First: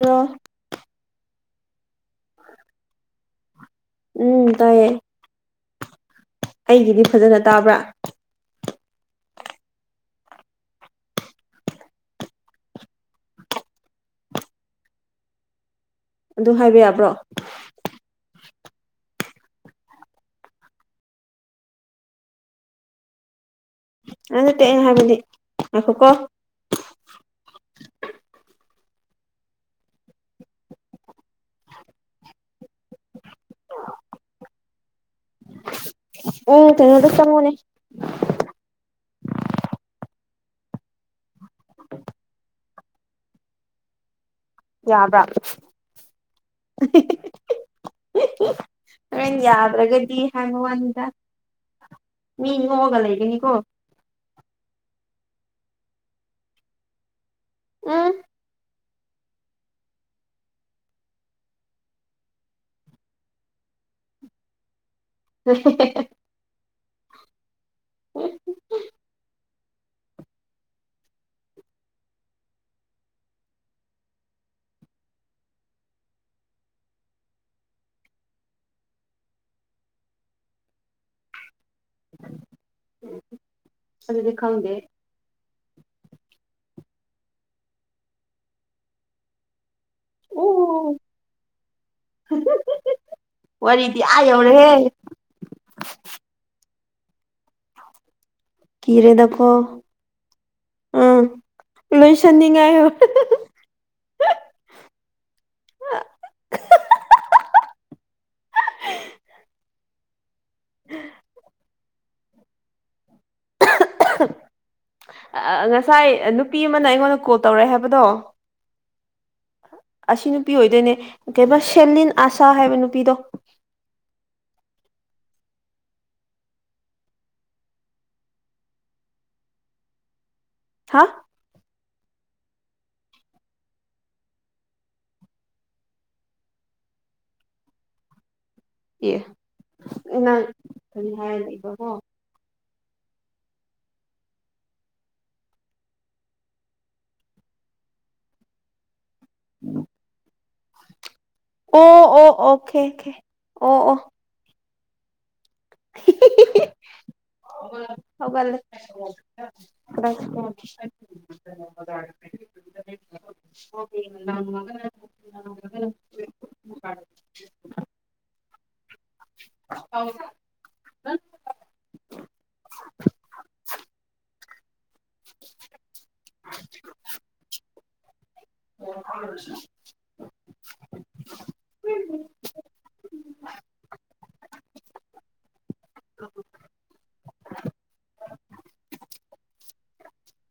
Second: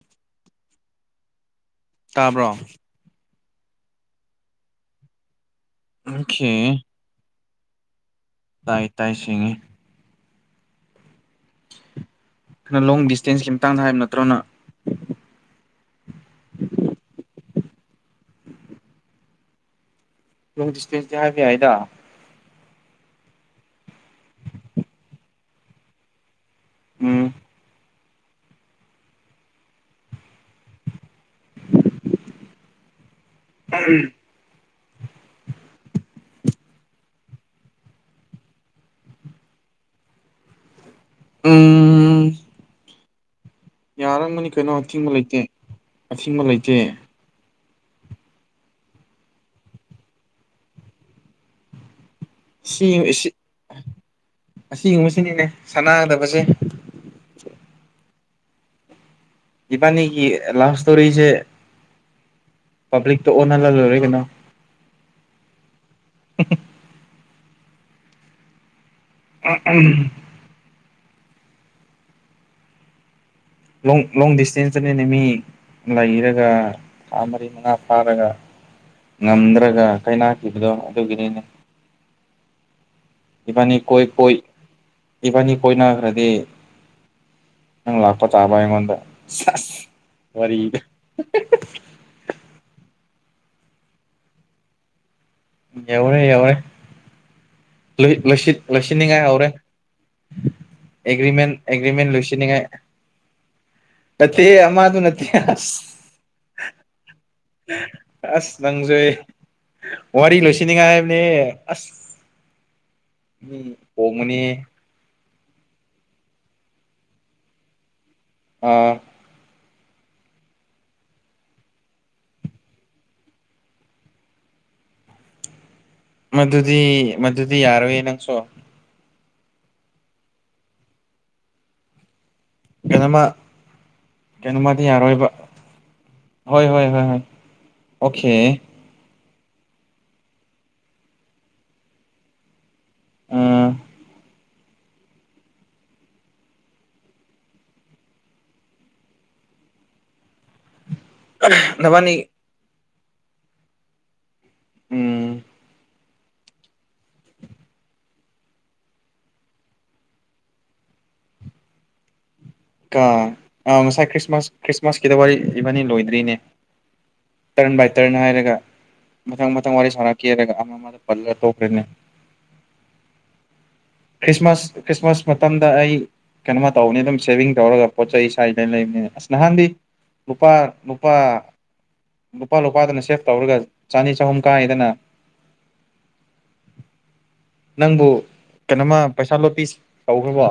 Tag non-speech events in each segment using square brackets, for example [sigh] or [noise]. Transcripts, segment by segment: Hello ꯇꯥꯕ꯭ꯔꯣ ꯎꯝ ꯇꯥꯏꯌꯦ ꯑꯣꯈꯦ꯫ ꯑꯩꯒꯤꯗꯤ ꯐꯖꯅ ꯇꯥꯕ꯭ꯔꯥ ꯇꯥꯏ ꯇꯥꯏ ꯁꯦꯡꯉꯤ ꯑꯩꯈꯣꯏꯅ ꯂꯣꯡ ꯗꯤꯁꯇꯦꯟꯁꯀꯤ ꯃꯇꯥꯡꯗ ꯍꯥꯏꯕ ꯅꯠꯇ꯭ꯔꯣꯅ ꯑꯗꯨ ꯍꯥꯏꯕ ꯌꯥꯕ꯭ꯔꯣ ꯅ ꯗꯤꯁꯇ꯭ꯔꯤ ꯍꯥꯏꯕ ꯌꯥꯏꯗ ꯑꯗꯨꯇ ꯍꯥꯏꯕꯗꯤ ꯉꯏꯈꯣ ꯀꯣ ꯎꯝ ꯎꯝ ꯎꯝ ꯀꯩꯅꯣꯗ ꯆꯪꯉꯒꯣꯅꯦ ꯎꯝ ꯌꯥꯔꯝꯒꯅꯤ ꯀꯩꯅꯣ ꯑꯊꯤꯡꯕ ꯌꯥꯕ꯭ꯔꯥ ꯂꯩꯇꯦ ꯑꯊꯤꯡꯕ ꯂꯩꯇꯦ ꯌꯥꯗ꯭ꯔꯒꯗꯤ ꯍꯥꯏꯕꯥ ꯋꯥꯅꯤꯗ ꯃꯤ ꯁꯤ ꯅꯣꯛꯑꯒ ꯂꯩꯒꯅꯤꯀꯣ ꯑꯁꯤꯒꯨꯝꯕꯁꯤ ꯁꯤꯅꯤꯅꯦ ꯁꯥꯟꯅꯥꯗꯕꯁꯦ ꯎꯝ ꯏꯕꯥꯅꯤꯒꯤ ꯂꯥꯖ ꯏꯁꯇꯣꯔꯤꯁꯦ ꯄꯕꯂꯤꯛꯛꯇ ꯑꯣꯅꯥꯔꯥ ꯂꯣꯏꯔꯦ ꯀꯩꯅꯣ ꯁꯨ ꯁꯨ ꯍ ꯑ ꯎꯝ ꯂꯣꯡ ꯂꯣꯡ ꯗꯤꯁꯇꯦꯟꯁꯇ ꯅꯃꯤ ꯏ ꯏꯔꯒ ꯁꯥꯥꯃꯔꯤꯉ ꯐꯥꯔꯒ ꯉꯝꯗ꯭ꯔꯒ ꯀꯩꯅꯥꯈꯤꯕꯗꯣ ꯑꯗꯨꯒꯤꯅꯤꯅꯦ [inaudible] ꯏꯕꯥꯅꯤ ꯀꯣꯏ ꯑꯗꯨꯗꯤ ꯀꯣꯏ ꯈꯪꯗꯦ ꯏꯕꯥꯅꯤ ꯑꯩꯈꯣꯏ ꯅꯥꯈ꯭ꯔꯗꯤ ꯅꯪ ꯂꯥꯛꯄ ꯆꯥꯕ ꯑꯩꯉꯣꯟꯗ ꯎ ꯋꯥꯔꯤ ꯋꯥꯔꯤꯔꯤꯗꯤ ꯑ ꯌꯔꯦ ꯌꯧꯔꯦ ꯌꯧꯔꯦ ꯂꯣꯏꯁꯤꯟꯅꯤꯉꯥꯏ ꯀꯤꯔꯦꯗꯀꯣ ꯌꯥꯔꯦ ꯎꯝ ꯑꯦꯒ꯭ꯔꯤꯦꯟ ꯑꯦꯒ꯭ꯔꯤꯃꯦꯟ ꯂꯣꯏꯁꯤꯅꯤꯡꯉꯥꯏ ꯂꯣꯏꯁꯟꯅꯤꯡꯉꯥꯏ ꯀꯆ ꯑꯃꯗꯨ ꯑ ꯑꯁ ꯅꯪꯖ ꯋꯥꯔꯤ ꯂꯣꯏꯁꯤꯅꯤꯉꯥꯏ ꯍꯥꯏꯕꯅꯦ ꯑꯁ ꯎꯝ ꯄꯒꯃꯅꯤꯦ ꯉꯁꯥꯏ ꯅꯨꯄꯤ ꯑꯃꯅ ꯑꯩꯉꯣꯟꯗ ꯀꯣꯜ ꯇꯧꯔꯛꯑꯦ ꯍꯥꯏꯕꯗꯣ ꯑꯣ ꯑꯁꯤ ꯅꯨꯄꯤ ꯑꯣꯏꯗꯣꯏꯅꯦ ꯀꯩꯩꯅꯣ ꯁꯦꯂꯤꯟ ꯑꯁꯥ ꯍꯥꯏꯕ ꯅꯨꯄꯤꯗꯣ [inaudible] ꯃꯗꯨꯗꯤ ꯃꯗꯨꯗꯤ ꯌꯥꯔꯣꯏ ꯅꯪꯁꯨ ꯍꯥ ꯀꯩꯅꯣꯃ ꯀꯩꯅꯣꯃꯗꯤ ꯌꯥꯔꯣꯏꯕ ꯍꯣꯏ ꯍꯣꯏ ꯍꯣꯏ ꯍ ꯑꯣꯀꯦ ꯑꯦ ꯅ ꯅꯪ ꯀ ꯍꯥꯏꯔ ꯏꯕꯀꯣ ꯑꯥ ꯑꯣ ꯅꯕꯥꯅꯤ ꯑꯣ ꯑꯣꯦ ꯊ ꯍꯦ ꯑꯣ ꯑꯣ ꯎꯝ [inaudible] [inaudible] ꯄꯤ ꯀ ꯑꯥ ꯉꯁꯥꯏ ꯈ꯭ꯔꯤꯁꯃꯥꯁ ꯈ꯭ꯔꯤꯁꯃꯥꯁꯀꯤꯗ ꯋꯥꯔꯤ ꯏꯕꯥꯅꯤ ꯂꯣꯏꯗ꯭ꯔꯤꯅꯦ ꯇꯔꯟ ꯕꯥꯏꯇꯔꯟ ꯍꯥꯏꯔꯒ ꯃꯊꯪ ꯃꯊꯪ ꯋꯥꯔꯤ ꯁꯥꯔꯛꯀꯦꯔꯒ ꯑꯃ ꯑꯃꯗ ꯄꯜꯂ ꯊꯣꯛꯈꯔꯦꯅꯦ ꯈ꯭ꯁꯃꯁ ꯈ꯭ꯔꯤꯁꯃꯥꯁ ꯃꯇꯝꯗ ꯑꯩ ꯀꯩꯅꯣꯃ ꯇꯧꯕꯅꯤ ꯑꯗꯨꯝ ꯁꯦꯚꯤꯡ ꯇꯧꯔꯒ ꯄꯣꯠꯆ ꯏꯁꯥ ꯏꯅ ꯂꯩꯩ ꯑꯁ ꯅꯍꯥꯟꯗꯤ ꯅꯨꯄꯥ ꯅꯨꯄꯥ ꯂꯨꯄꯥ ꯂꯨꯄꯥꯗꯅ ꯁꯦꯐ ꯇꯧꯔꯒ ꯆꯅꯤ ꯆꯍꯨꯝ ꯀꯥꯏꯗꯅ ꯑ ꯅꯪꯕꯨ ꯀꯩꯅꯣꯃ ꯄꯩꯁꯥ ꯂꯇꯁꯤ ꯇꯧꯈ꯭ꯔꯕꯣ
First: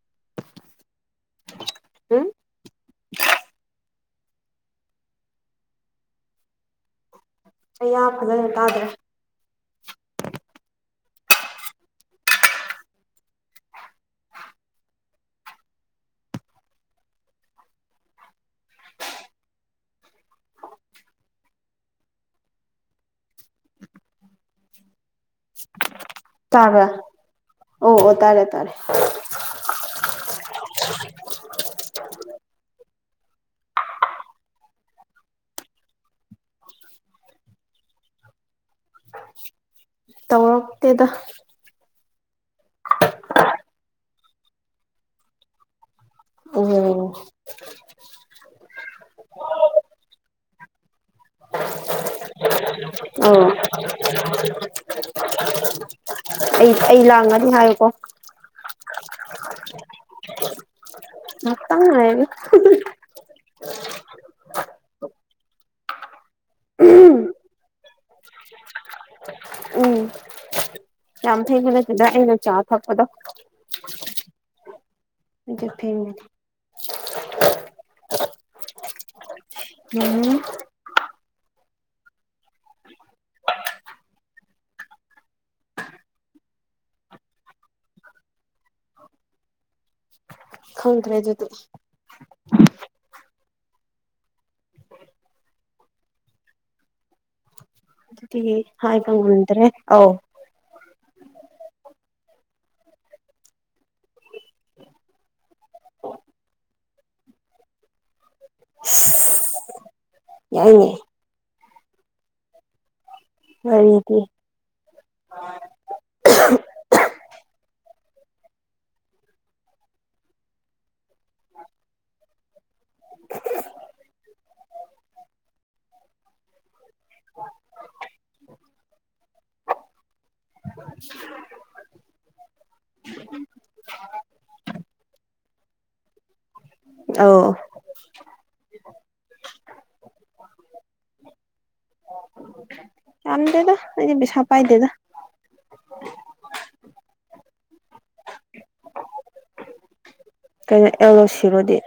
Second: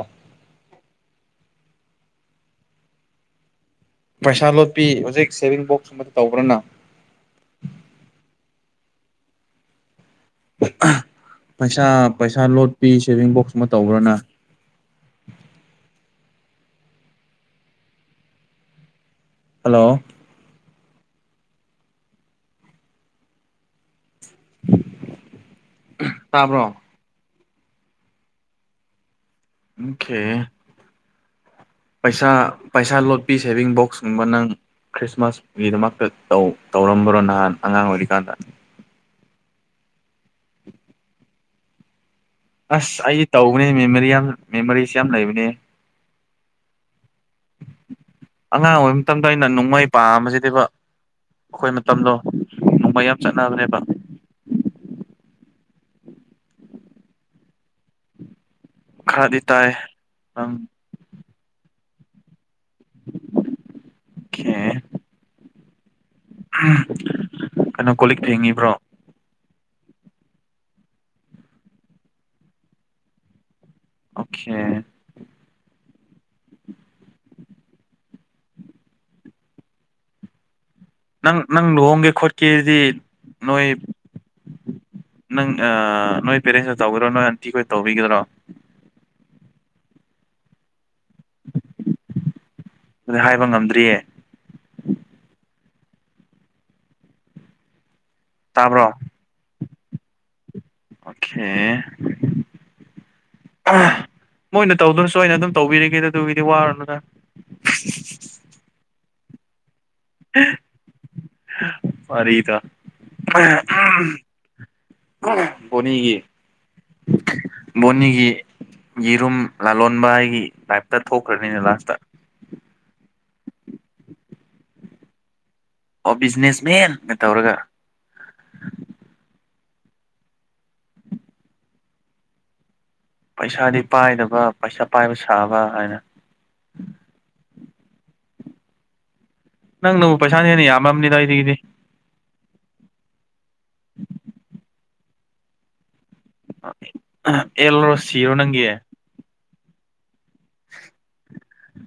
ꯎꯝ ꯄꯩꯁꯥ ꯂꯣꯠꯄꯤ ꯍꯧꯖꯤꯛ ꯁꯦꯚꯤꯡ ꯕꯣꯛꯁꯀꯨꯝꯕꯗ ꯇꯧꯕ꯭ꯔꯥꯅ ꯑꯩꯌꯥ ꯐꯖꯅ ꯇꯥꯗ꯭ꯔꯥ ꯄꯩꯁꯥ ꯄꯩꯁꯥ ꯂꯣꯠ ꯄꯤ ꯁꯦꯚꯤꯡ ꯕꯣꯛꯁ ꯑꯃ ꯇꯧꯕ꯭ꯔꯥꯅ [inaudible] ꯍꯂꯣ ꯇꯥꯕ꯭ꯔꯣ ꯇꯥꯕ ꯑꯣ ꯑꯣ ꯇꯥꯔꯦ ꯇꯥꯔꯦ ꯑꯣꯀꯦ [inaudible] ꯄꯩꯁꯥ ꯄꯩꯁꯥ ꯂꯣꯠꯄꯤ ꯁꯦꯚꯤꯡ ꯕꯣꯛꯁꯀꯨꯝꯕ ꯅꯪ ꯈ꯭ꯔꯤꯁꯃꯥꯁꯀꯤꯗꯃꯛꯇ ꯇꯧꯔꯝꯕ꯭ꯔꯣ ꯅꯍꯥꯟ ꯑꯉꯥꯡ ꯑꯣꯏꯔꯤꯀꯥꯟꯗ ꯇꯧꯇꯦꯗ ꯑꯁ ꯑꯩꯗꯤ ꯇꯧꯕꯅꯦ ꯃꯦꯃꯣꯔꯤ ꯌꯥꯝ ꯃꯦꯃꯣꯔꯤꯁꯤ ꯌꯥꯝ ꯂꯩꯕꯅꯦ ꯑꯣ ꯑꯉꯥꯡ ꯑꯣꯏꯕ ꯃꯇꯝꯗ ꯑꯩꯅ ꯅꯣꯡꯃꯩ ꯄꯥꯝꯃꯁꯤꯗꯤꯕ ꯑꯣ ꯆꯠꯅꯕꯅꯦꯕ ꯑꯩ ꯑꯩ ꯂꯥꯡꯉꯅꯤ ꯍꯥꯏꯌꯨꯀꯣ ꯈꯔꯗꯤ ꯇꯥꯏ ꯑꯪ ꯃꯠꯇ ꯍꯦ ꯀꯩꯅꯣ ꯀꯣ ꯂꯤꯛ ꯊꯦꯡꯉꯤꯕ꯭ꯔꯣ ꯎꯝ ꯌꯥꯝ ꯐꯩꯅ ꯅꯠꯇꯗ ꯑꯩꯅ ꯆꯥ ꯊꯛꯄꯗꯣ ꯑꯣꯀꯦ ꯊꯝ ꯎꯝ ꯅꯪ ꯅꯪ ꯂꯨꯍꯣꯡꯒꯦ ꯈꯣꯠꯀꯦꯗꯤ ꯅꯣꯏ ꯅꯪ ꯅꯣꯏ ꯄꯦꯔꯦꯟꯁꯇ ꯇꯧꯕꯤꯔꯣ ꯅꯣꯏ ꯑꯟꯇꯤꯈꯣꯏ ꯇꯧꯕꯤꯒꯗ꯭ꯔꯣ ꯈꯪꯗ꯭ꯔꯦ ꯑꯗꯨ ꯑꯗꯨ ꯑꯗꯨꯗꯤ ꯍꯥꯏꯕ ꯉꯝꯗ꯭ꯔꯤꯌꯦ ꯑꯗꯨꯗꯤ ꯇꯥꯕ꯭ꯔꯣ ꯍꯥꯏ ꯐꯉꯗ꯭ꯔꯦ ꯑ ꯑꯣꯀꯦ ꯃꯣꯏꯅ ꯇꯧꯗꯨꯅꯁꯨ ꯑꯩꯅ ꯑꯗꯨꯝ ꯇꯧꯕꯤꯔꯤꯉꯦꯗ ꯑꯗꯨꯒꯤꯗꯤ ꯋꯥꯔꯅꯨꯗ [unintelligible] ꯌꯥꯏꯅꯦꯦ ꯐꯔꯤꯗ ꯋꯥꯔꯤꯗꯤ ꯅꯤꯒ ꯅꯤꯒ ꯑꯩ ꯌꯦꯔꯨꯝ ꯂꯥꯂꯣꯟꯕ ꯑꯩꯒꯤ ꯂꯥꯏꯞꯇ ꯊꯣꯛꯈ꯭ꯔꯅꯤꯅ ꯂꯥꯁꯇ ꯑꯣ ꯕꯤꯖꯤꯅꯦꯁꯃꯦꯟꯒ ꯇꯧꯔꯒ [unintelligible] ꯄꯩꯁꯥꯗꯤ ꯄꯥꯏꯗꯕ ꯄꯩꯁꯥ ꯄꯥꯏꯕ ꯁꯥꯕ ꯍꯥꯏꯅ ꯑꯣ ꯅꯪ ꯅꯕꯨ ꯄꯩꯁꯥꯅ ꯍꯦꯟꯅ ꯌꯥꯝꯃꯝꯅꯤ ꯑꯗꯨꯋꯥꯏꯗꯒꯤꯗꯤ ꯌꯥꯝꯗꯗꯣ ꯑꯗꯨ ꯍꯥꯄꯥꯏꯗꯗ ꯑꯦꯂꯔꯣ ꯁꯤꯔꯣ ꯅꯪꯒꯤ ꯀꯥꯏꯅ ꯑꯦꯂ ꯁꯤꯔꯣꯗꯤ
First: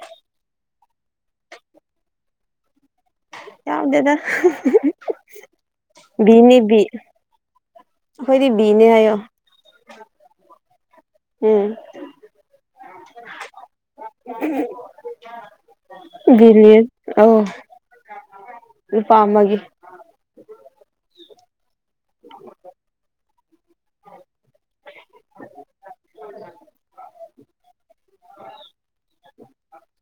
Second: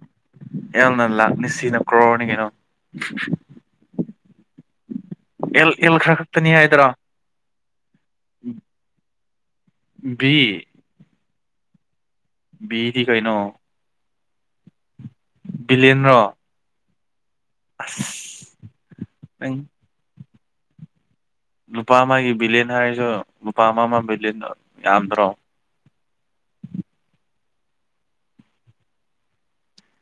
ꯑꯦ ꯅ ꯂꯥꯛꯅꯤ ꯁꯤꯅ ꯀ꯭ꯔꯣꯔꯅꯤ ꯀꯩꯅꯣ ꯌꯥꯎꯗꯗ ꯑꯦꯜ ꯑꯦꯜ ꯈꯔ ꯈꯛꯇꯅꯤ ꯅꯤꯕꯤ ꯍꯥꯏꯗ꯭ꯔꯣ ꯑꯩꯈꯣꯏꯗꯤ ꯕꯤꯅꯦ ꯍꯥꯏꯌꯣ ꯕꯤ ꯎꯝ ꯕꯤꯗꯤ ꯀꯩꯅꯣ ꯎꯝ ꯕꯤꯂꯦꯟꯗ꯭ꯔ ꯑ ꯅꯨꯄꯥ ꯅꯪ ꯑꯃꯒꯤ ꯂꯨꯄꯥ ꯑꯃꯒꯤ ꯕꯤꯂꯤꯌꯟ ꯍꯥꯏꯔꯁꯨ ꯅꯨꯄꯥ ꯑꯃ ꯑꯃ ꯕꯤꯂꯤꯌꯟ ꯌꯥꯝꯗ꯭ꯔꯣ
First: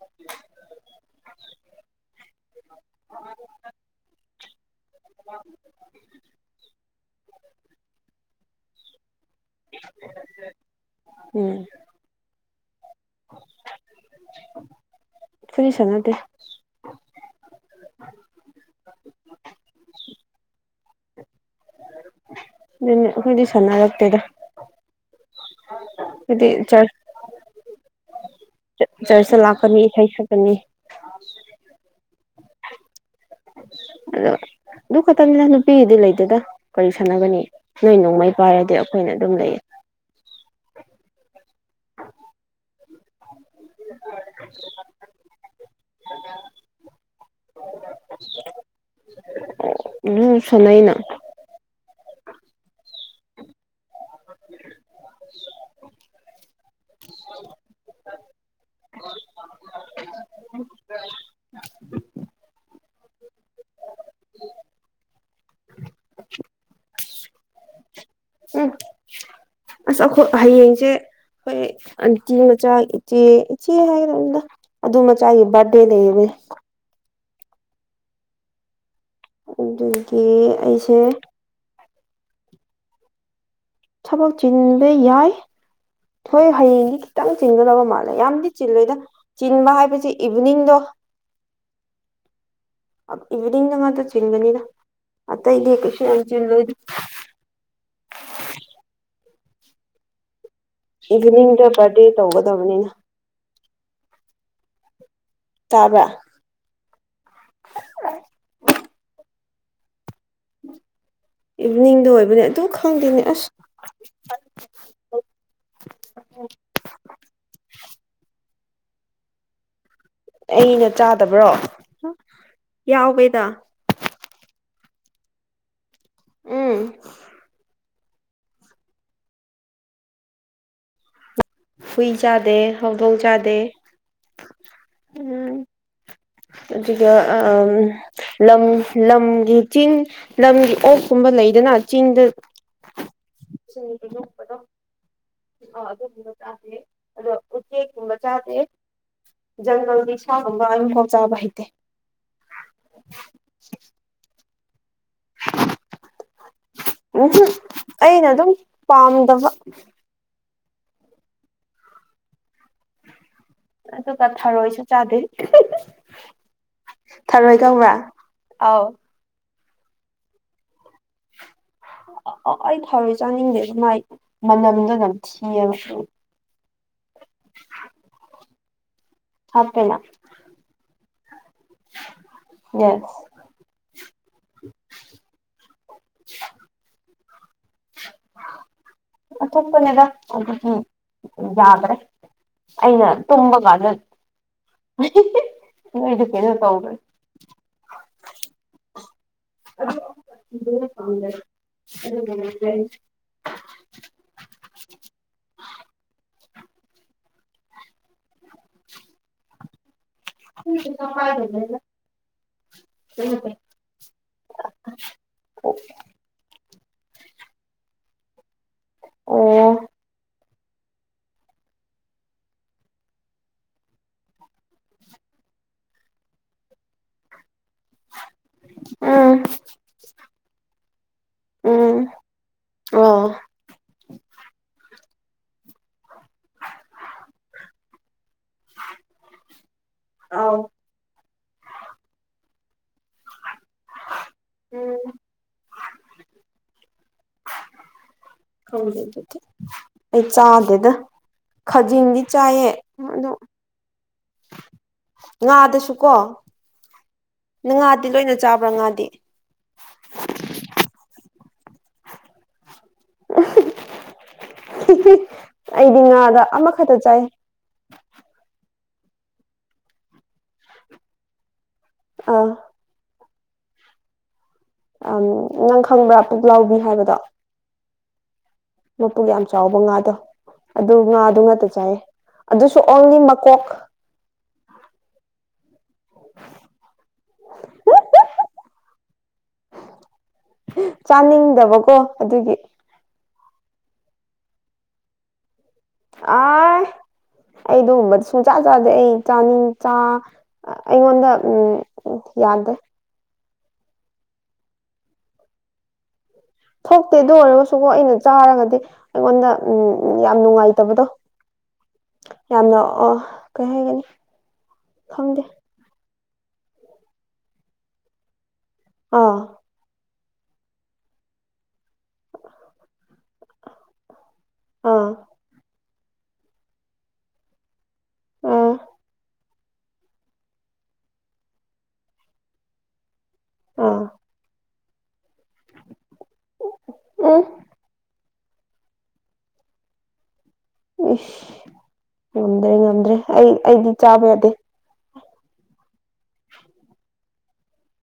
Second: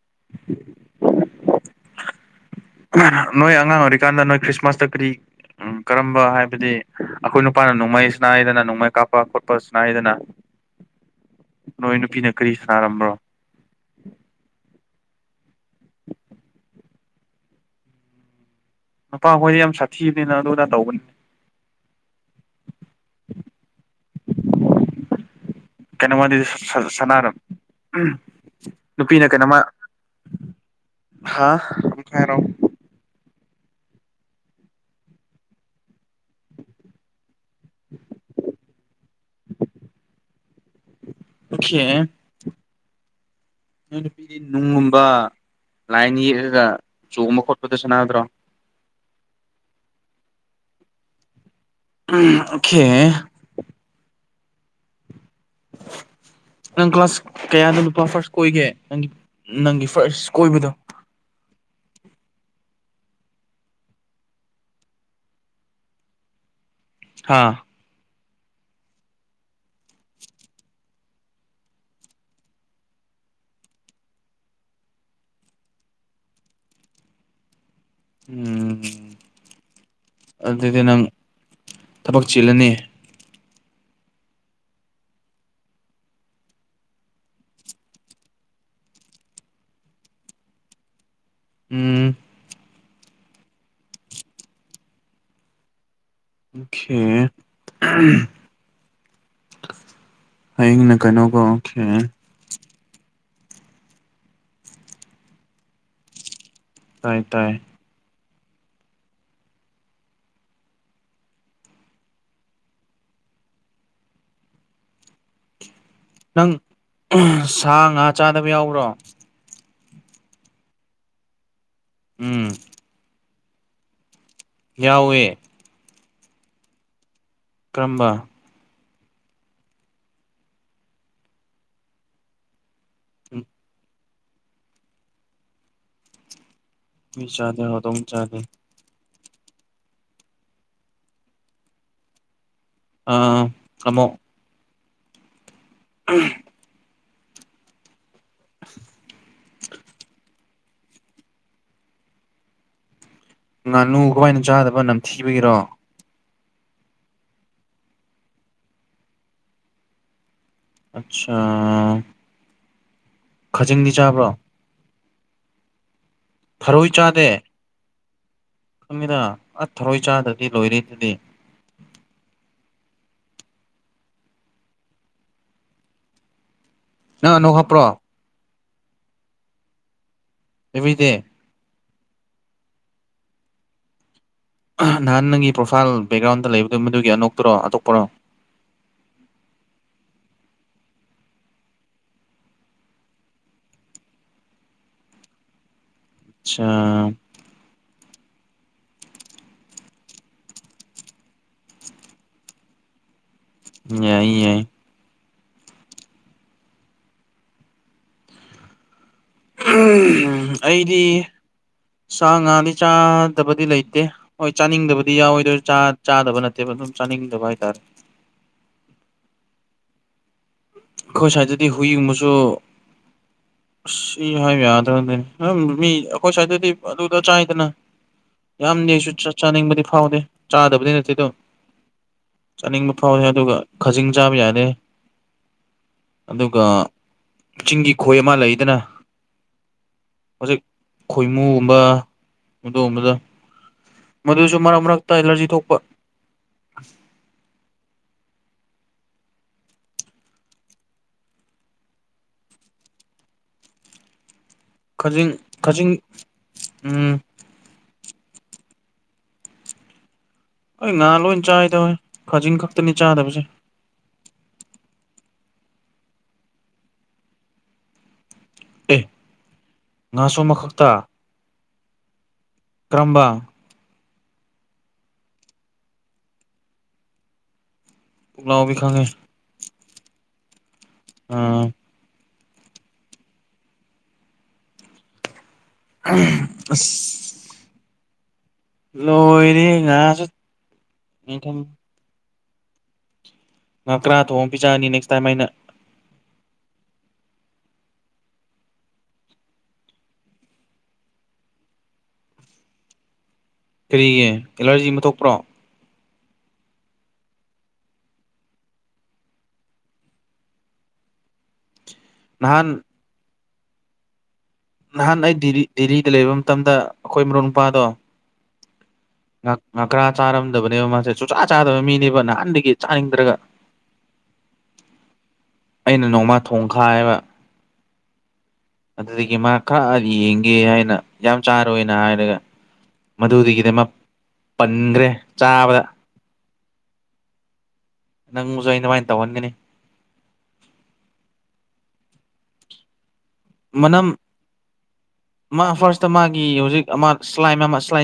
[unintelligible] ꯅꯣꯏ ꯑꯉꯥꯡ ꯑꯣꯏꯔꯤꯀꯥꯟꯗ ꯅꯣꯏ ꯈ꯭ꯔꯤꯁꯃꯥꯁꯇ ꯀꯔꯤ ꯎꯝ ꯀꯔꯝꯕ ꯍꯥꯏꯕꯗꯤ ꯑꯩꯈꯣꯏ ꯅꯨꯄꯥꯅ ꯅꯣꯡꯃꯩ ꯁꯅꯥꯏꯗꯅ ꯅꯣꯡꯃꯩ ꯀꯥꯞ ꯆꯣꯠꯄ ꯈꯣꯠꯄꯁꯨꯅꯥꯏꯗꯅ ꯎꯝ ꯅꯣꯏ ꯅꯨꯄꯤꯅ ꯀꯔꯤ ꯁꯥꯟꯔꯝꯕ꯭ꯔꯣ ꯐꯨꯔꯤꯁꯅꯗꯦ꯫ ꯅꯨꯄꯥꯈꯣꯏꯗꯤ ꯌꯥꯝ ꯁꯥꯊꯤꯕꯅꯤꯅ ꯑꯗꯨꯗꯥ ꯇꯧꯕꯅꯤ꯫ ꯑꯩꯈꯣꯏꯗꯤ ꯁꯅꯔꯛꯇꯦꯗ꯫ ꯀꯩꯅꯣꯃꯗꯤ ꯁꯅꯥꯔꯝ꯫ ꯅꯨꯄꯤꯅ ꯆꯔꯆꯇ ꯀꯩꯅꯣꯃ ꯂꯥꯛꯀꯅꯤ ꯏꯁꯩ ꯁꯛꯀꯅꯤ ꯍꯥ [unintelligible] [unintelligible] ꯑꯗꯨ ꯈꯛꯇꯪꯅꯤꯅ ꯅꯨꯄꯤꯒꯤꯗꯤ ꯂꯩꯇꯦꯗ ꯀꯔꯤ ꯁꯥꯟꯅꯒꯅꯤ ꯅꯣꯏ ꯅꯣꯡꯃꯩ ꯄꯥꯏꯔꯗꯤ ꯑꯩꯈꯣꯏꯅ ꯑꯗꯨꯝ ꯂꯩꯌꯦ꯫ [inaudible] [unintelligible] ꯑꯣꯈꯤꯌꯦ꯫ ꯅꯣꯏ ꯅꯨꯄꯤꯗꯤ ꯅꯨꯡꯒꯨꯝꯕ ꯂꯥꯏꯟ ꯌꯦꯛꯑꯒ ꯆꯣꯡꯕ ꯈꯣꯠꯄꯗꯣ ꯁꯅꯥꯒꯗ꯭ꯔꯣ꯫ ꯅꯨꯡ ꯁꯥꯅꯩꯅ꯫ ꯑꯣꯈꯦ꯫ [unintelligible] ꯅꯪ ꯀ꯭ꯂꯥꯁ ꯀꯌꯥꯗ ꯅꯨꯄꯥ ꯐꯥꯔꯁ ꯀꯣꯏꯒꯦ ꯅꯪ ꯅꯪꯒꯤ ꯐꯥꯔꯁ ꯀꯣꯏꯕꯗꯣ꯫ [unintelligible] [unintelligible] ꯍꯥ꯫ ꯎꯝ ꯑꯁ ꯑꯩꯈꯣꯏ ꯍꯌꯦꯡꯁꯦ ꯍꯣꯏ ꯑꯟꯇꯤ ꯃꯆꯥ ꯏꯆꯦ ꯏꯆꯦ ꯍꯥꯏꯈ꯭ꯔꯅꯤꯗ ꯑꯗꯨ ꯃꯆꯥꯒꯤ ꯕꯥꯔꯗꯦ ꯂꯩꯌꯦꯕ꯫ [unintelligible] ꯎꯝ꯫ ꯑꯗꯨꯒꯤ ꯑꯗꯨꯗꯤ ꯑꯩꯁꯦ꯫ ꯅꯪ ꯊꯕꯛ ꯆꯦꯜꯂꯅꯤ꯫ ꯊꯥꯕꯛ ꯆꯤꯟꯕ ꯌꯥꯏ꯫ ꯍꯣꯏ ꯍꯌꯦꯡꯗꯤ ꯈꯤꯇꯪ ꯆꯤꯟꯒꯗꯕ ꯃꯥꯜꯂꯦ ꯌꯥꯝꯗꯤ ꯆꯤꯜꯂꯣꯏꯗ ꯆꯤꯟꯕ ꯍꯥꯏꯕꯁꯤ ꯏꯚꯤꯅꯤꯡꯗꯣ꯫ [inaudible] ꯎꯝ꯫ ꯏꯚꯤꯅꯤꯡꯗ ꯉꯥꯛꯇ ꯆꯤꯟꯒꯅꯤꯅ ꯑꯇꯩꯗꯤ ꯀꯩꯁꯨ ꯌꯥꯝ ꯆꯤꯜꯂꯣꯏꯗ ꯑꯣꯈꯦ꯫ ꯍꯌꯦꯡꯅ ꯀꯩꯅꯣꯀꯣ ꯏꯚꯤꯅꯤꯡꯗ ꯑꯣꯈꯦ꯫ ꯕꯥꯔꯗꯦ ꯇꯧꯒꯗꯕꯅꯤꯅ ꯇꯥꯕ꯭ꯔꯥ꯫ ꯇꯥꯏꯌꯦ ꯇꯥꯏꯌꯦ꯫ [inaudible] ꯏꯚꯤꯅꯤꯡꯗ ꯑꯣꯏꯕꯅꯦ ꯑꯗꯨ ꯈꯪꯗꯦꯅꯦ ꯑꯁ꯫ ꯅꯪ ꯁꯥ ꯉꯥ ꯆꯥꯗꯕ ꯌꯥꯎꯕ꯭ꯔꯣ꯫ ꯑꯩꯅ ꯆꯥꯗꯕ꯭ꯔꯣ ꯎꯝ ꯌꯥꯎꯋꯦꯗ꯫ ꯌꯥꯎꯋꯦ꯫ ꯎꯝ꯫ ꯀꯔꯝꯕ꯫ ꯍꯨꯏ ꯆꯥꯗꯦ ꯍꯧꯗꯣꯡ ꯆꯥꯗꯦ ꯎꯝ꯫ ꯑꯗꯨꯒ ꯍꯨꯏ ꯆꯥꯗꯦ ꯑꯝ ꯍꯧꯗꯣꯡ ꯆꯥꯗꯦ ꯂꯝ ꯂꯝꯒꯤ ꯆꯤꯡ ꯂꯝꯒꯤ ꯑꯣꯛꯀꯨꯝꯕ ꯂꯩꯗꯅ ꯆꯤꯡꯗꯅ ꯆꯤꯡꯗ ꯑꯥ ꯆꯤꯡꯗ ꯑꯃꯨꯛ ꯌꯣꯛꯄꯗꯣ꯫ ꯑꯥ ꯑꯗꯨꯒꯨꯝꯕ ꯆꯥꯗꯦ ꯑꯗꯨꯒ ꯎꯆꯦꯛꯀꯨꯝꯕ ꯆꯥꯗꯦ ꯖꯪꯒꯜꯒꯤ ꯁꯥꯒꯨꯕ ꯑꯗꯨꯝꯐꯥꯎ ꯆꯥꯕ ꯍꯩꯇꯦ꯫ ꯉꯥꯅꯨ ꯀꯃꯥꯏꯅ ꯆꯥꯗꯕ ꯅꯝꯊꯤꯕꯒꯤꯔꯣ꯫ ꯎꯝ ꯑꯩꯅ ꯑꯗꯨꯝ ꯄꯥꯝꯗꯕ꯫ ꯑꯠꯁꯥ꯫ ꯈꯥꯖꯤꯡꯗꯤ ꯑꯗꯨꯒ ꯆꯥꯕ꯭ꯔꯣ ꯊꯥꯔꯣꯏꯁꯨ ꯆꯥꯗꯦ꯫ ꯐꯔꯣꯏꯏ ꯆꯥꯗꯦ ꯊꯔꯣꯏ ꯈꯪꯕ꯭ꯔꯥ ꯑꯥꯎ ꯈꯪꯃꯤꯗ ꯑ ꯊꯔꯣꯏ ꯆꯥꯗ꯭ꯔꯗꯤ ꯂꯣꯏꯔꯦ ꯑꯗꯨꯗꯤ ꯑ ꯑ ꯑꯩ ꯊꯥꯎꯔꯣꯏ ꯆꯥꯅꯤꯡꯗꯦ ꯑꯗꯨ ꯃꯥꯏ ꯃꯅꯝꯗꯨ ꯑꯗꯨꯝ ꯊꯤꯌꯦꯕ ꯑꯪ ꯅꯣꯡ ꯍꯥꯞꯄ꯭ꯔꯣ ꯍꯥꯄꯦꯅ ꯑꯦꯃꯤꯗꯤ ꯌꯦꯁ ꯅꯍꯥꯟ ꯅꯪꯒꯤ ꯄ꯭ꯔꯣꯐꯥꯏꯜ ꯕꯦꯛꯒ꯭ꯔꯥꯎꯟꯗ ꯂꯩꯕꯗꯨ ꯃꯗꯨꯒꯤ ꯑꯅ ꯄꯨ꯭ꯔꯣ ꯑꯇꯣꯞꯄꯅꯣ ꯑꯇꯣꯞꯄꯅꯦꯗ ꯑꯗꯨꯗꯤ ꯌꯥꯗ꯭ꯔꯦ ꯑꯩꯅ ꯇꯨꯝꯕ ꯀꯥꯟꯗ ꯗꯨ ꯀꯅ ꯀꯥꯎꯗꯦ ꯑꯆꯥ ꯐꯗ ꯑꯗꯨ ꯌꯥꯏ ꯌꯥꯏ ꯍꯩꯠ [inaudible] ꯎꯝ ꯍ ꯀꯥꯏꯗꯗ ꯁꯥ ꯉꯥꯗꯤ ꯆꯥꯗꯕꯗꯤ ꯂꯩꯇꯦ ꯍꯣꯏ ꯆꯥꯅꯤꯡꯗꯕꯗꯤ ꯌꯥꯎꯋꯤꯗ ꯆꯥꯗꯕ ꯅꯠꯇꯦꯕ ꯑꯗꯨꯝ ꯆꯅꯤꯡꯗ ꯥꯏꯇꯔ ꯑꯣ ꯑꯩꯈꯣꯏ ꯁ꯭ꯋꯥꯏꯗꯗꯤ ꯍꯨꯏꯡꯕꯁꯨ ꯁꯤ ꯍꯥꯏꯕ ꯌꯥꯗ꯭ꯔꯗꯤꯅꯦꯝ ꯃꯤ ꯑꯩꯈꯣꯏ ꯁ꯭ꯋꯥꯏꯗꯗꯤ ꯑꯗꯨꯗ ꯆꯥꯏꯗꯅ ꯌꯥꯝ ꯅ ꯑꯩꯁꯨ ꯎꯝ ꯆꯥꯅꯤꯡꯕꯗꯤ ꯐꯥꯎꯗꯦ ꯆꯥꯗꯕꯗꯤ ꯅꯠꯇꯦꯗꯣ ꯎꯝ ꯆꯥꯅꯤꯡꯕ ꯐꯥꯎꯅꯤ ꯑꯣ ꯑꯗꯨꯒ ꯈꯥꯖꯤꯡ ꯆꯥꯕ ꯌꯥꯗꯦ ꯑꯗꯨꯒ ꯆꯤꯡꯒꯤ ꯈꯣꯏ ꯑꯃ ꯂꯩꯗꯅ ꯑꯥꯎ ꯍꯧꯖꯤꯛ ꯈꯣꯏꯃꯨꯒꯨꯝꯕ ꯃꯗꯒꯨꯝꯕꯗ ꯃꯗꯨꯁꯨ ꯃꯔꯛ ꯎꯝ ꯃꯔꯛꯇ ꯑꯦꯂꯔꯖꯤ ꯊꯣꯛꯄ ꯍ ꯑꯩ ꯆꯥꯗꯦꯗ ꯈꯖꯤꯡꯗꯤ ꯆꯥꯏꯌꯦ ꯑꯗꯣ ꯈꯥꯖꯤꯡ ꯈꯥꯖꯤꯡ ꯉꯥꯗꯁꯨ ꯀꯣ ꯎꯝ ꯉꯥ ꯂꯣꯏꯅ ꯆꯥꯕ꯭ꯔꯥ ꯉꯥꯗꯤ ꯑꯩ ꯉꯥ ꯂꯣꯏ ꯆꯥꯏ ꯇꯧꯋꯦ ꯈꯥꯖꯤꯡ ꯈꯛꯇꯅꯤ ꯆꯥꯗꯕꯁꯦ ꯑꯩꯗꯤ ꯉꯥꯗ ꯑꯃꯈꯛꯇ ꯆꯥꯏ ꯑꯦ ꯉꯥꯥꯁ ꯑꯃꯈꯛꯇ ꯑꯥ ꯀꯔꯝꯕ ꯅꯪ ꯈꯪꯕ꯭ꯔꯥ ꯄꯨꯛ ꯂꯥꯎꯕꯤ ꯍꯥꯏꯕꯗꯣ ꯄꯨꯛꯂꯥꯎꯕꯤ ꯈꯪꯉꯦ ꯃꯄꯨꯒ ꯌꯥꯝ ꯆꯥꯎꯕ ꯉꯥꯗꯣ ꯑꯗꯨ ꯉꯥꯗꯨ ꯑꯥ ꯉꯥꯛꯇ ꯆꯥꯏꯌꯦ ꯑꯗꯨꯁꯨ ꯑꯣꯜꯅꯤ ꯃꯀꯣꯛ ꯑꯁ ꯂꯣꯏꯔꯤ ꯉ ꯊ ꯆꯥꯅꯤꯡꯗꯕꯀꯣ ꯑꯗꯨꯒꯤ ꯉꯍꯥꯛ ꯀꯔꯥ ꯊꯣꯡꯑ ꯄꯤꯖꯛꯑꯅꯤ ꯅꯦꯛꯁ ꯇꯥꯏꯝ ꯑꯩꯅ ꯑꯥ ꯑꯩ ꯑꯗꯨꯒꯨꯝꯕꯗ ꯁꯨꯡꯆꯥꯥ ꯆꯥꯗꯦ ꯑꯩ ꯆꯥꯅꯤꯡ ꯑꯩꯉꯣꯟꯗ ꯎꯝ ꯌꯥꯗꯦ ꯀꯔꯤꯒꯤ ꯑꯦꯂꯔꯖꯤ ꯑꯃ ꯊꯣꯛꯄ꯭ꯔꯣ ꯊꯣꯛꯇꯦ ꯑꯗꯨ ꯑꯣꯏꯔꯒꯁꯨꯀꯣ ꯑꯩꯅ ꯆꯥꯔꯒꯗꯤ ꯑꯩꯉꯣꯟꯗ ꯎꯝ ꯌꯥꯝ ꯅꯨꯡꯉꯥꯏꯇꯕꯗꯣ ꯁꯤꯠ [inaudible] ꯌꯥꯝꯅ ꯀꯩ ꯍꯥꯏꯒꯅꯤ ꯅꯍꯥꯟ ꯑꯩ ꯈꯪꯗꯦ ꯗꯦꯜꯂꯤꯗ ꯂꯩꯕ ꯃꯇꯝꯗ ꯑꯩꯈꯣꯏ ꯃꯔꯨꯞ ꯅꯨꯄꯥꯗꯣ ꯑꯥ ꯃꯀꯥ ꯆꯥꯔꯝꯗꯕꯅꯦꯕ ꯃꯥꯁꯦ ꯆꯨꯆꯥ ꯆꯥꯗꯕ ꯃꯤꯅꯦꯕ ꯅꯍꯥꯟꯗꯒꯤ ꯆꯥꯅꯤꯡꯗ꯭ꯔꯒ꯫ ꯑꯥ꯫ ꯑꯩꯅ ꯅꯣꯡꯃꯥ ꯊꯣꯡꯈꯥꯏꯕ꯫ ꯑꯥ ꯑꯗꯨꯗꯒꯤ ꯃꯥ ꯈꯔꯑ ꯌꯦꯡꯒꯦ ꯍꯥꯏꯅ ꯌꯥꯝ ꯆꯥꯔꯣꯏꯅ ꯍꯥꯏꯔꯒ꯫ ꯃꯗꯨꯗꯒꯤꯅ‌ꯦ ꯃꯥ ꯑꯥ ꯄꯟꯒ꯭ꯔꯦ ꯆꯥꯕꯗ꯫ ꯑꯦ꯫ ꯅꯪꯕꯨꯁꯨ ꯑꯩꯅ ꯑꯃꯥꯏꯅ ꯇꯧꯍꯟꯒꯅꯤ꯫ ꯏꯁ ꯉꯝꯗ꯭ꯔꯦ ꯉꯝꯗ꯭ꯔꯦ ꯑꯩ ꯑꯩꯗꯤ ꯃꯅꯝ ꯆꯥꯕ ꯌꯥꯗꯦ꯫ ꯃꯥ ꯐꯥꯔꯁꯇ ꯃꯥꯒꯤ ꯍꯧꯖꯤꯛ ꯑꯃ ꯁ꯭ꯂꯥꯝ ꯁ꯭ꯂꯥꯝ꯫